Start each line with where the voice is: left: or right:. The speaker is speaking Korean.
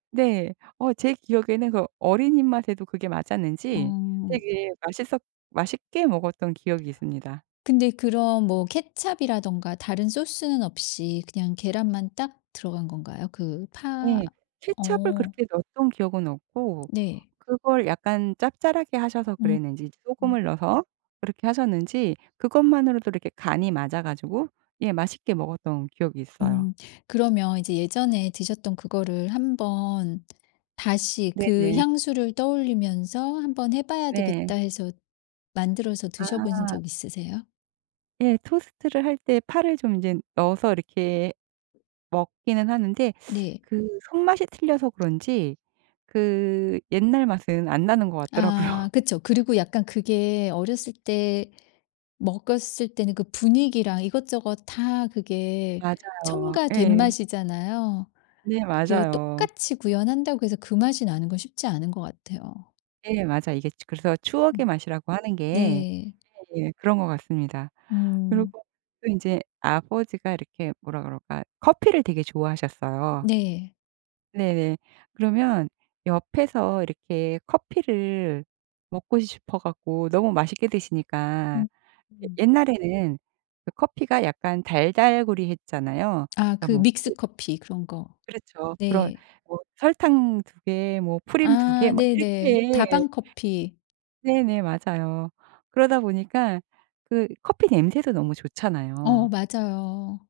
right: 네. 어 제 기억에는 그 어린이 입맛에도 그게 맞았는지
left: 어.
right: 되게 맛있었 맛있게 먹었던 기억이 있습니다.
left: 근데 그럼 뭐 케첩 이라던가 다른 소스는 없이 그냥 계란만 딱 들어간 건가요? 그 파
right: 네. 케첩을
left: 어.
right: 그렇게 넣었던 기억은 없고
left: 네.
right: 그걸 약간 짭짤하게 하셔서
left: 음
right: 그랬는지
left: 음.
right: 소금을 넣어서 그렇게 하셨는지 그것만으로도 이렇게 간이 맞아 가지고 예 맛있게 먹었던 기억이 있어요.
left: 음 그러면 이제 예전에 드셨던 그거를 한번 다시 그
right: 네네.
left: 향수를 떠올리면서 '한번 해봐야
right: 네.
left: 되겠다.' 해서 만들어서 드셔보신
right: 아.
left: 적 있으세요?
right: 예. 토스트를 할 때 파를 좀 인제 넣어서 이렇게 먹기는 하는데
left: 네.
right: 그 손맛이 틀려서 그런지 그 옛날 맛은 안 나는 것
left: 아
right: 같더라고요.
left: 그쵸. 그리고 약간 그게 어렸을 때 먹었을 때는 그 분위기랑 이것저것 다 그게
right: 맞아요.
left: 첨가된
right: 예.
left: 맛이잖아요.
right: 네
left: 그게
right: 맞아요.
left: 똑같이 구현한다고 해서 그 맛이 나는 건 쉽지 않은 것 같아요.
right: 네. 맞아요. 이게 그래서
left: 어.
right: 추억의 맛이라고 하는 게
left: 네.
right: 예 그런 거 같습니다.
left: 음.
right: 그리고 또 인제 아버지가 이렇게 뭐라 그럴까 커피를 되게 좋아하셨어요.
left: 네.
right: 네네. 그러면 옆에서 이렇게 커피를 먹고 싶어 갖고 너무 맛있게 드시니까.
left: 음
right: 예
left: 음.
right: 옛날에는 커피가 약간 달달구리했잖아요.
left: 아
right: 그러니까
left: 그
right: 뭐 [unintelligible]
left: 믹스커피 그런 거
right: 그렇죠. 그런
left: 네.
right: 뭐 설탕 2 개, 뭐 프림 2 개
left: 아
right: 막
left: 네네.
right: 이렇게.
left: 다방 커피.
right: 네네. 맞아요. 그러다 보니까 그 커피 냄새도 너무
left: 어
right: 좋잖아요.
left: 맞아요.